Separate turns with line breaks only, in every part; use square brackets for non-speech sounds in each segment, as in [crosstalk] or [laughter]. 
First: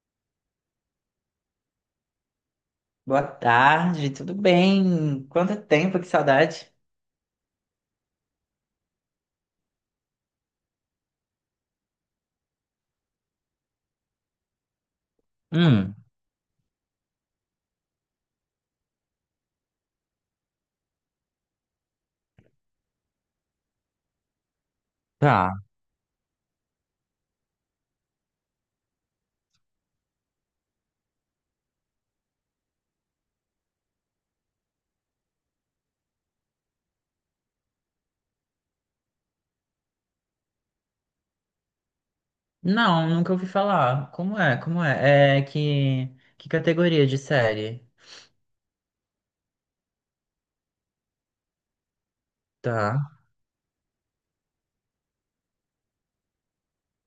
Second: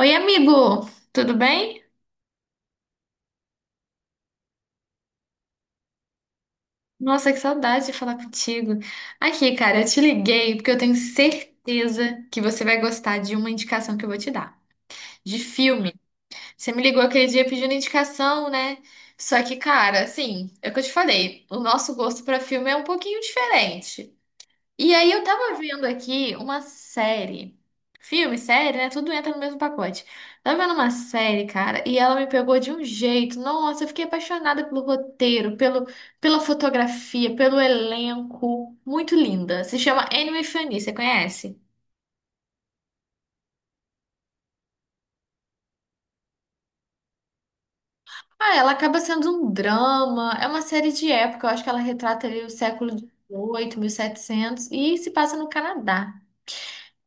Oi, amigo! Tudo bem?
Boa tarde, tudo bem? Quanto tempo, que saudade.
Nossa, que saudade de falar contigo. Aqui, cara, eu te liguei porque eu tenho certeza que você vai gostar de uma indicação que eu vou te dar, de filme.
Hum,
Você me ligou aquele dia pedindo indicação, né? Só que, cara, assim, é o que eu te falei, o nosso gosto pra filme é um pouquinho diferente. E aí eu tava
tá.
vendo aqui uma série. Filme, série, né? Tudo entra no mesmo pacote. Tava vendo uma série, cara, e ela me pegou de um jeito. Nossa, eu fiquei apaixonada pelo roteiro, pela fotografia, pelo elenco. Muito linda. Se chama *Anne Anime Fanny, você conhece?
Não, nunca ouvi falar. Como é? Como é? É que categoria de série?
Ah, ela acaba sendo um drama. É uma série de época. Eu acho que ela retrata ali o século
Tá.
XVIII, setecentos, e se passa no Canadá.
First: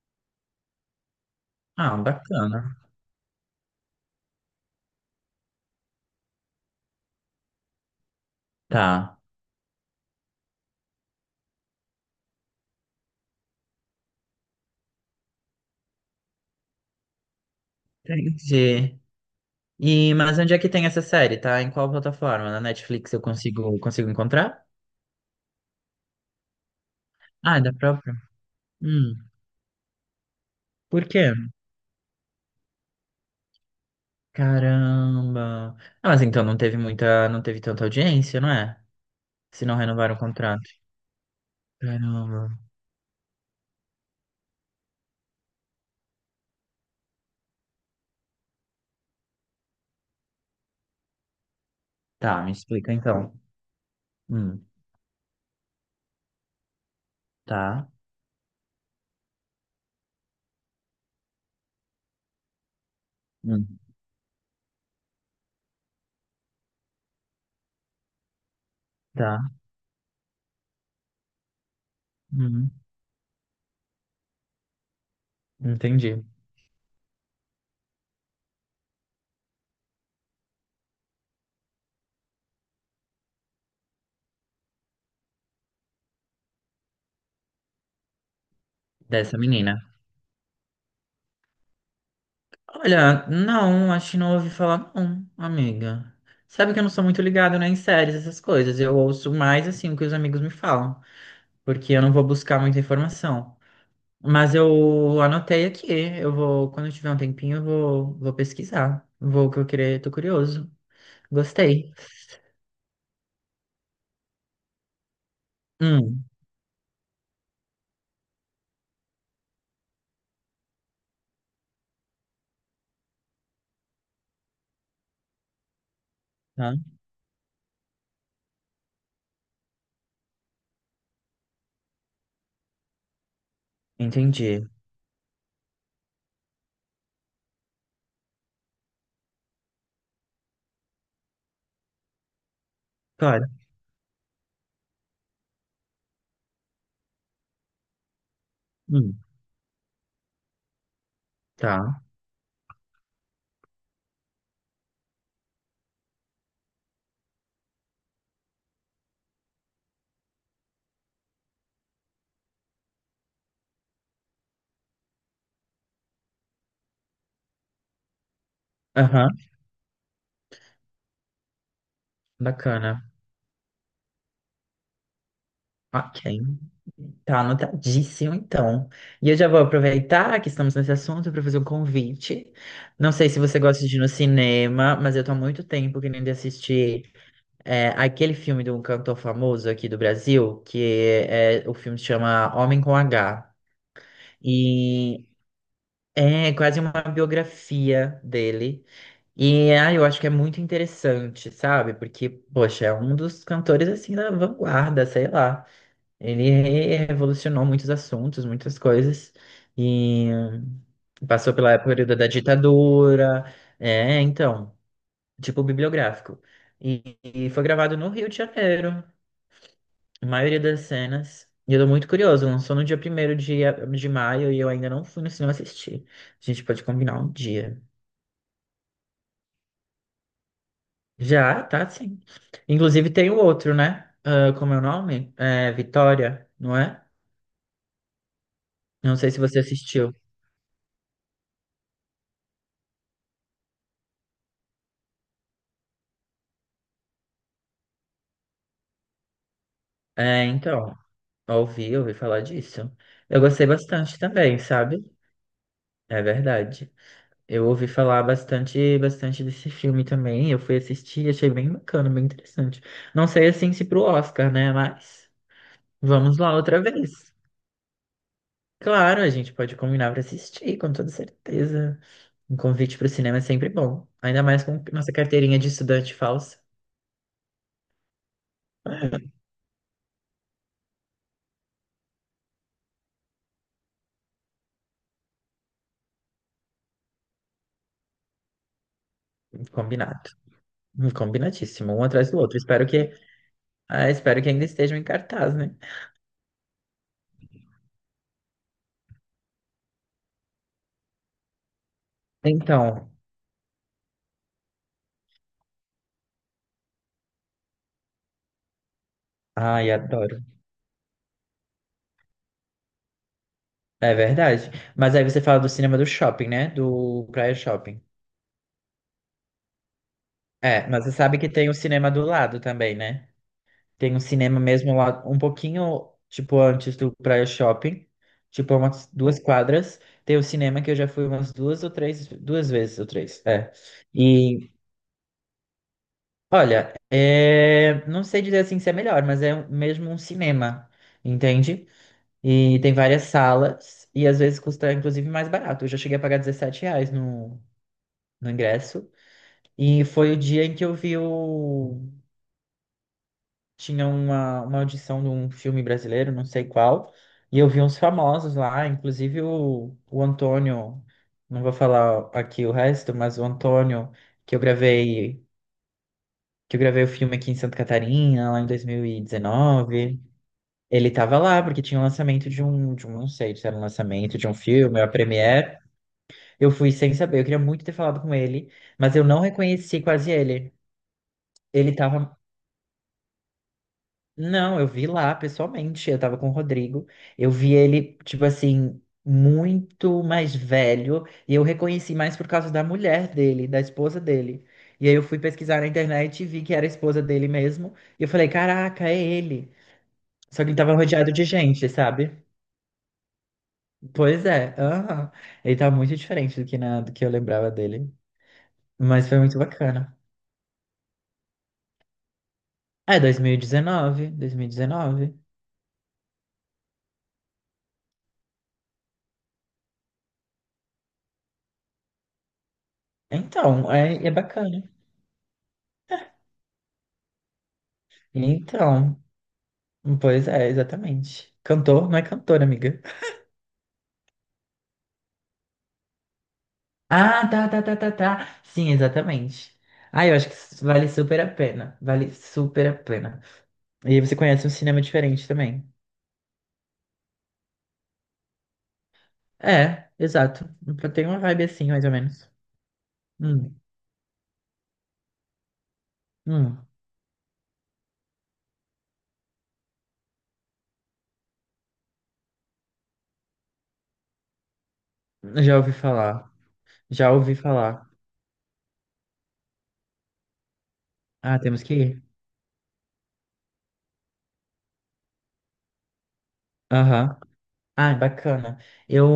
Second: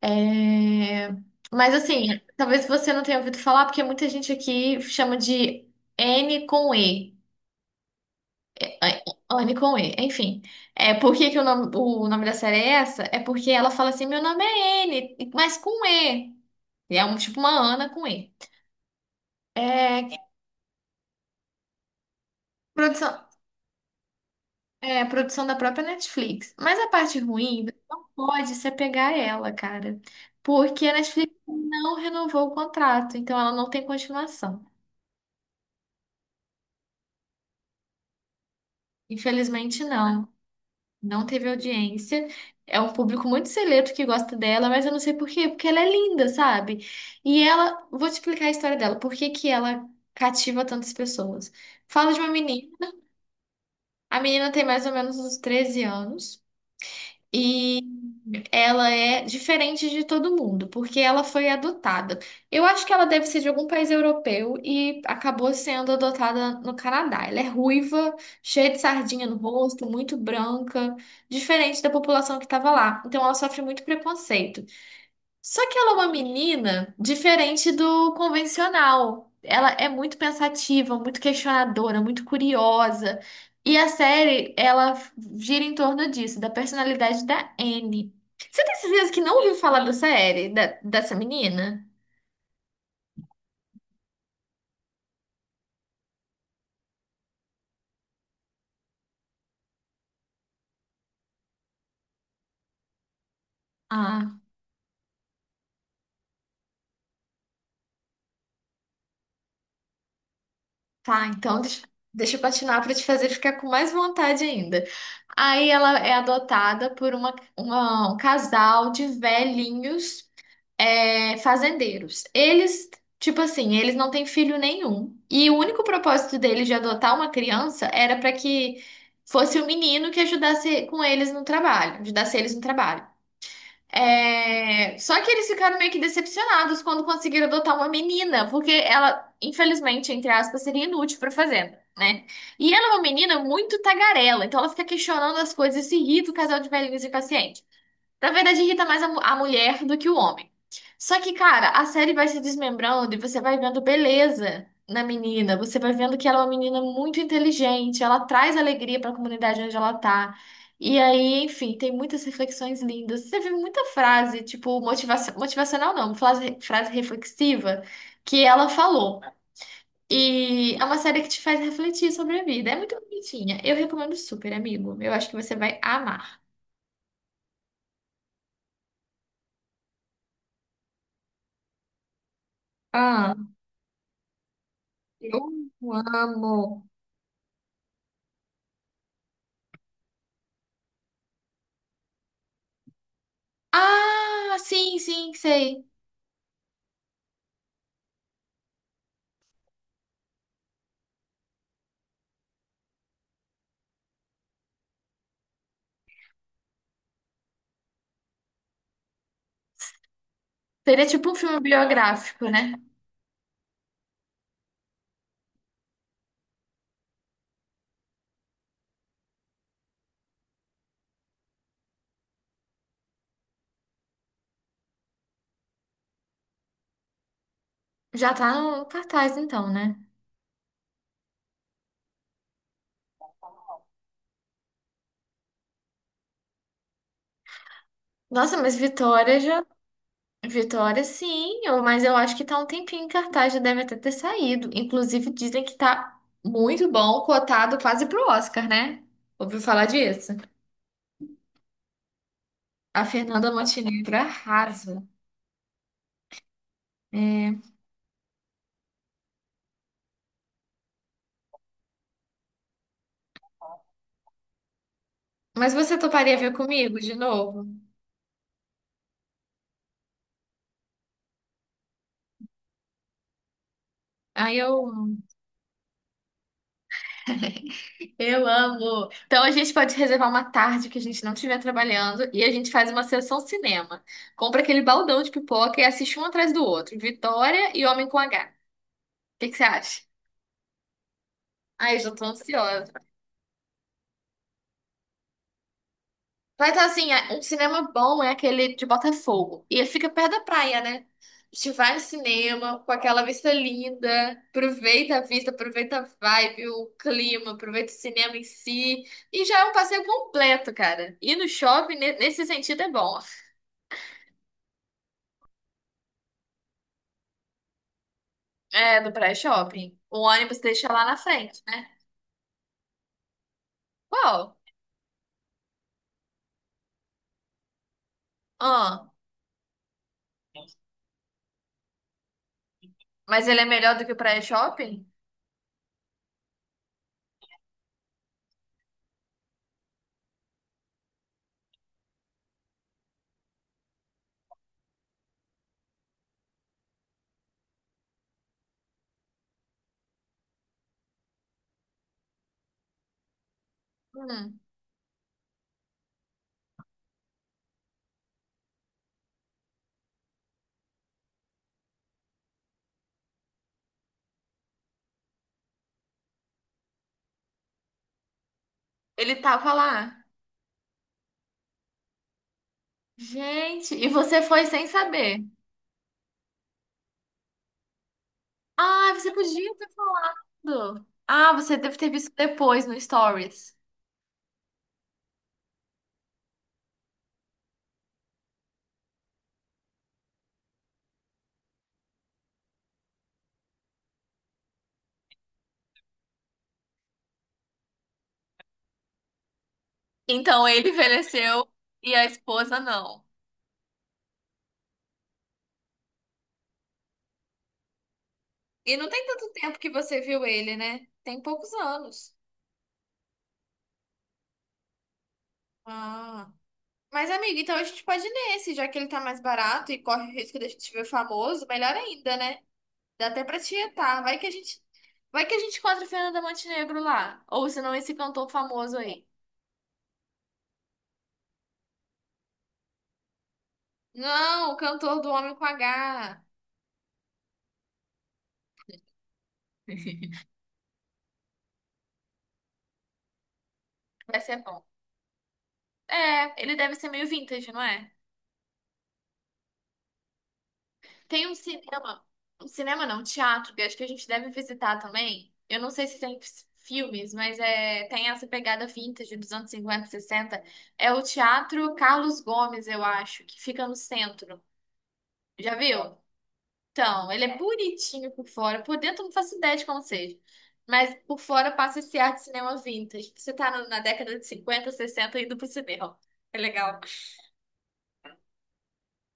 É, mas
Ah,
assim, talvez
bacana.
você não tenha ouvido falar, porque muita gente aqui chama de N com E. É,
Tá.
N com E, enfim. É, por que que o nome da série é essa? É porque ela fala assim, meu nome é N, mas com E. E é um, tipo uma Ana com E.
Entendi. E
É,
mas onde é que tem essa série? Tá? Em qual plataforma? Na Netflix
produção,
eu consigo encontrar?
produção da própria Netflix. Mas a parte
Ah, é
ruim,
da
você não
própria.
pode se apegar
Hum.
a ela, cara. Porque a
Por quê?
Netflix não renovou o contrato, então ela não tem continuação.
Caramba. Ah, mas então não teve tanta audiência, não é? Se não
Infelizmente,
renovaram o
não.
contrato.
Não teve audiência.
Caramba.
É um público muito seleto que gosta dela, mas eu não sei por quê, porque ela é linda, sabe? E ela, vou te explicar a história dela, por que que ela cativa tantas pessoas. Fala de uma
Tá, me
menina,
explica então.
a menina tem
Hum,
mais ou menos uns 13 anos.
tá.
Ela é diferente de todo mundo, porque ela foi adotada. Eu acho que ela deve ser de algum
Hum,
país europeu e acabou sendo adotada no Canadá. Ela é ruiva, cheia de sardinha no
tá.
rosto, muito branca, diferente da população que
Hum,
estava lá. Então ela sofre muito preconceito. Só que ela é uma
entendi.
menina diferente do convencional. Ela é muito pensativa, muito questionadora, muito curiosa. E a série, ela gira em torno disso, da personalidade da Anne. Você tem certeza que não
Dessa
ouviu
menina.
falar da série, dessa menina?
Olha, não, acho que não ouvi falar, não, amiga. Sabe que eu não sou muito ligado, né, em séries, essas coisas. Eu ouço mais, assim, o que os amigos me falam. Porque eu não vou buscar muita informação.
Ah,
Mas eu anotei aqui. Eu vou, quando eu tiver um tempinho, eu vou, vou pesquisar. Vou que eu querer, tô curioso.
tá. Então deixa,
Gostei.
deixa eu patinar para te fazer ficar com mais vontade ainda. Aí ela é
Hum,
adotada por um casal de velhinhos. Fazendeiros. Eles, tipo assim, eles não têm filho nenhum. E o único propósito deles de
tá.
adotar uma criança era para que fosse o menino que ajudasse com eles no trabalho, ajudasse eles no trabalho.
Entendi.
Só que eles ficaram meio que decepcionados quando conseguiram adotar uma menina, porque ela, infelizmente, entre aspas, seria inútil para fazenda, né? E ela é uma menina
Claro.
muito tagarela, então ela fica questionando as coisas e se irrita o casal de velhinhos impacientes. Na verdade, irrita mais a,
Hum,
mu- a mulher do que o homem. Só que, cara, a
tá.
série vai se desmembrando e você vai vendo beleza na menina. Você vai vendo que ela é uma menina muito inteligente, ela traz alegria pra comunidade onde ela tá. E aí, enfim, tem muitas reflexões lindas. Você vê muita frase, tipo, motivacional não, frase reflexiva que ela falou.
Aham.
E é uma série que te faz refletir sobre a vida. É muito
Bacana.
bonitinha. Eu recomendo super, amigo. Eu acho que você vai
Ok.
amar.
Tá anotadíssimo, então. E eu já vou aproveitar que estamos nesse assunto para fazer um convite. Não sei se você gosta de ir no cinema, mas eu tô há muito
Eu
tempo querendo
amo.
assistir aquele filme de um cantor famoso aqui do Brasil, que o filme se chama Homem com H.
Ah, sim,
E
sim, sei.
é quase uma biografia dele. E ah, eu acho que é muito interessante, sabe? Porque, poxa, é um dos cantores assim da vanguarda, sei lá. Ele revolucionou muitos assuntos, muitas coisas, e
Seria tipo um
passou
filme
pela época da
biográfico, né?
ditadura, então, tipo bibliográfico. E foi gravado no Rio de Janeiro, a maioria das cenas. E eu tô muito curioso, lançou no dia primeiro de maio e eu ainda não fui no cinema assistir. A gente pode combinar um dia.
Já tá no cartaz, então, né?
Já, tá, sim. Inclusive tem o outro, né? Ah, como é o nome? É, Vitória, não é?
Nossa, mas
Não sei se
Vitória
você
já.
assistiu.
Vitória, sim, mas eu acho que tá um tempinho em cartaz, já deve até ter saído. Inclusive, dizem que tá muito bom, cotado quase pro Oscar, né? Ouviu falar disso?
É, então. Ouvi falar disso.
A
Eu
Fernanda
gostei
Montenegro
bastante também, sabe?
arrasa.
É verdade.
É,
Eu ouvi falar bastante, bastante desse filme também. Eu fui assistir, achei bem bacana, bem interessante. Não sei assim se pro Oscar, né? Mas
mas você toparia
vamos
ver
lá outra
comigo de
vez.
novo?
Claro, a gente pode combinar para assistir, com toda certeza. Um convite para o cinema é sempre bom. Ainda
Aí
mais com nossa carteirinha de estudante falsa.
eu amo. Então a gente pode reservar uma tarde que a gente não estiver trabalhando e a gente faz uma sessão cinema. Compra aquele baldão de pipoca e assiste um atrás do outro. Vitória e Homem com H. O que que você acha?
Combinado. Combinadíssimo,
Ai, eu
um
já tô
atrás do outro. Espero
ansiosa.
que, ah, espero que ainda estejam em cartaz, né?
Mas assim, um cinema bom é aquele de Botafogo. E ele fica perto da praia, né? A gente vai no cinema com
Então,
aquela vista linda, aproveita a vista, aproveita a vibe, o clima, aproveita o cinema em si. E já é um
ai,
passeio
adoro.
completo, cara. Ir no shopping, nesse sentido, é bom.
É verdade. Mas aí você fala do cinema do shopping, né? Do Praia Shopping.
É, do pré-shopping. O ônibus
É,
deixa
mas
lá
você
na
sabe que
frente,
tem um
né?
cinema do lado também, né? Tem um
Qual?
cinema mesmo lá, um pouquinho, tipo, antes do Praia Shopping, tipo, umas
Ah,
duas quadras. Tem o cinema que eu já fui umas duas ou três, duas vezes ou três,
mas ele é
é.
melhor do que o
E,
pré-shopping?
olha, é... não sei dizer assim se é melhor, mas é mesmo um cinema, entende? E tem várias salas, e às vezes custa, inclusive, mais barato. Eu já cheguei a pagar R$ reais no ingresso. E foi o dia em que eu vi o... Tinha
Hum,
uma audição de um filme brasileiro, não sei qual, e eu vi uns famosos lá, inclusive o Antônio, não vou falar aqui o resto, mas o Antônio, que eu gravei, que eu gravei o filme aqui em Santa Catarina, lá em
Ele tava
2019,
lá.
ele tava lá, porque tinha o lançamento de um, não sei se era um
Gente, e
lançamento
você
de um
foi sem
filme, a
saber.
premiere, eu fui sem saber, eu queria muito ter falado com ele,
Ah,
mas eu
você
não
podia ter
reconheci quase ele.
falado. Ah, você
Ele
deve ter visto
tava
depois no Stories.
Não, eu vi lá pessoalmente. Eu tava com o Rodrigo. Eu vi ele, tipo assim, muito mais velho. E eu reconheci mais por causa da mulher dele, da esposa dele. E aí eu fui pesquisar na internet e vi que era a esposa dele mesmo. E eu falei, caraca, é ele. Só
Então
que ele
ele
tava rodeado de
envelheceu
gente,
e a
sabe?
esposa não.
Pois é. Aham. Ele tá muito diferente do que eu lembrava dele.
E não tem
Mas foi
tanto
muito
tempo que
bacana.
você viu ele, né? Tem poucos anos.
É, dois mil e 2019.
Ah. Mas, amigo, então a gente pode ir nesse, já que ele tá mais barato e corre o risco de a gente ver famoso, melhor ainda, né? Dá até pra
Então, é,
tietar.
é
Vai que a gente,
bacana.
vai que a gente encontra o Fernanda Montenegro lá. Ou senão esse cantor famoso
Então.
aí.
Pois é, exatamente. Cantor não é cantor, amiga.
Não, o cantor do Homem com H.
Ah, tá, tá, tá, tá, tá. Sim, exatamente. Ah,
[laughs]
eu acho que isso vale super a pena. Vale super a pena. E aí você
Vai ser
conhece um
bom.
cinema diferente também.
É, ele deve ser meio vintage, não é?
É, exato. Tem uma
Tem
vibe assim, mais ou menos.
um cinema não, um teatro,
Hum,
que eu acho que a gente deve visitar também. Eu não sei se tem
hum.
filmes, mas tem essa pegada vintage dos anos 50, 60. É o Teatro Carlos Gomes, eu acho, que fica no centro. Já
Já ouvi
viu?
falar.
Então,
Já
ele
ouvi
é
falar.
bonitinho por fora. Por dentro, eu não faço ideia de como seja. Mas por
Ah,
fora
temos que
passa esse
ir.
ar de cinema vintage. Você tá na década de 50, 60 indo pro cinema. É legal.
Aham. Ah, bacana. Eu,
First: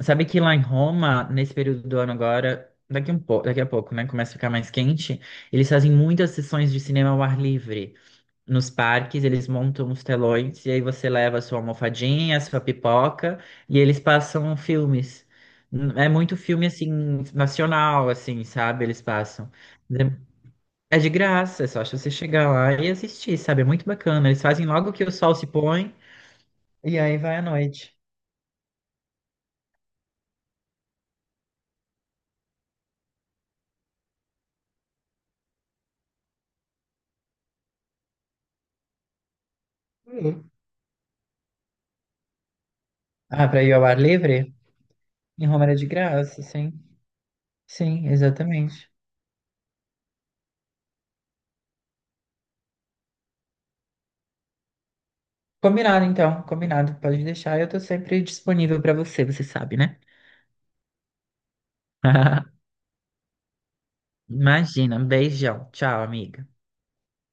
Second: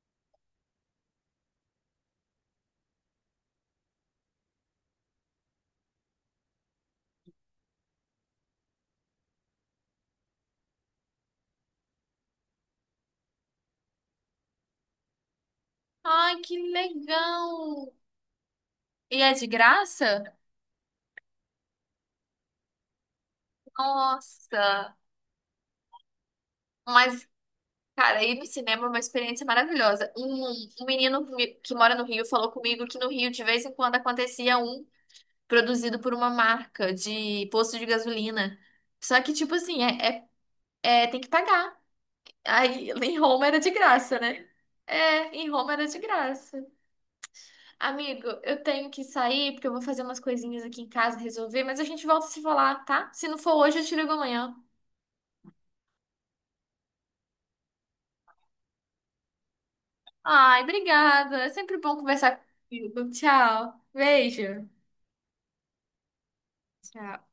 sabe que lá em Roma, nesse período do ano agora, daqui um pouco, daqui a pouco, né, começa a ficar mais quente, eles fazem muitas sessões de cinema ao ar livre. Nos parques, eles montam os telões e aí você leva a sua almofadinha, a sua pipoca e eles passam filmes. É muito
Ai, que
filme assim
legal!
nacional, assim, sabe? Eles
E é de
passam.
graça?
É é de graça, é só você chegar lá e assistir, sabe? É muito bacana. Eles fazem
Nossa!
logo que o sol se põe e aí
Mas,
vai à noite.
cara, ir no cinema é uma experiência maravilhosa. Um menino que mora no Rio falou comigo que no Rio, de vez em quando, acontecia um produzido por uma marca de posto de gasolina. Só que, tipo assim, tem que pagar. Aí, em Roma
Ah,
era
para
de
ir ao ar
graça, né?
livre?
É,
Em
em
Roma
Roma
era
era
de
de
graça,
graça.
sim. Sim,
Amigo, eu tenho
exatamente.
que sair porque eu vou fazer umas coisinhas aqui em casa, resolver, mas a gente volta a se falar, tá? Se não for hoje, eu te ligo amanhã.
Combinado, então. Combinado. Pode deixar. Eu tô sempre disponível para você, você sabe, né?
Ai, obrigada. É sempre bom conversar
[laughs]
contigo. Tchau. Beijo.
Imagina. Um beijão. Tchau, amiga.
Tchau.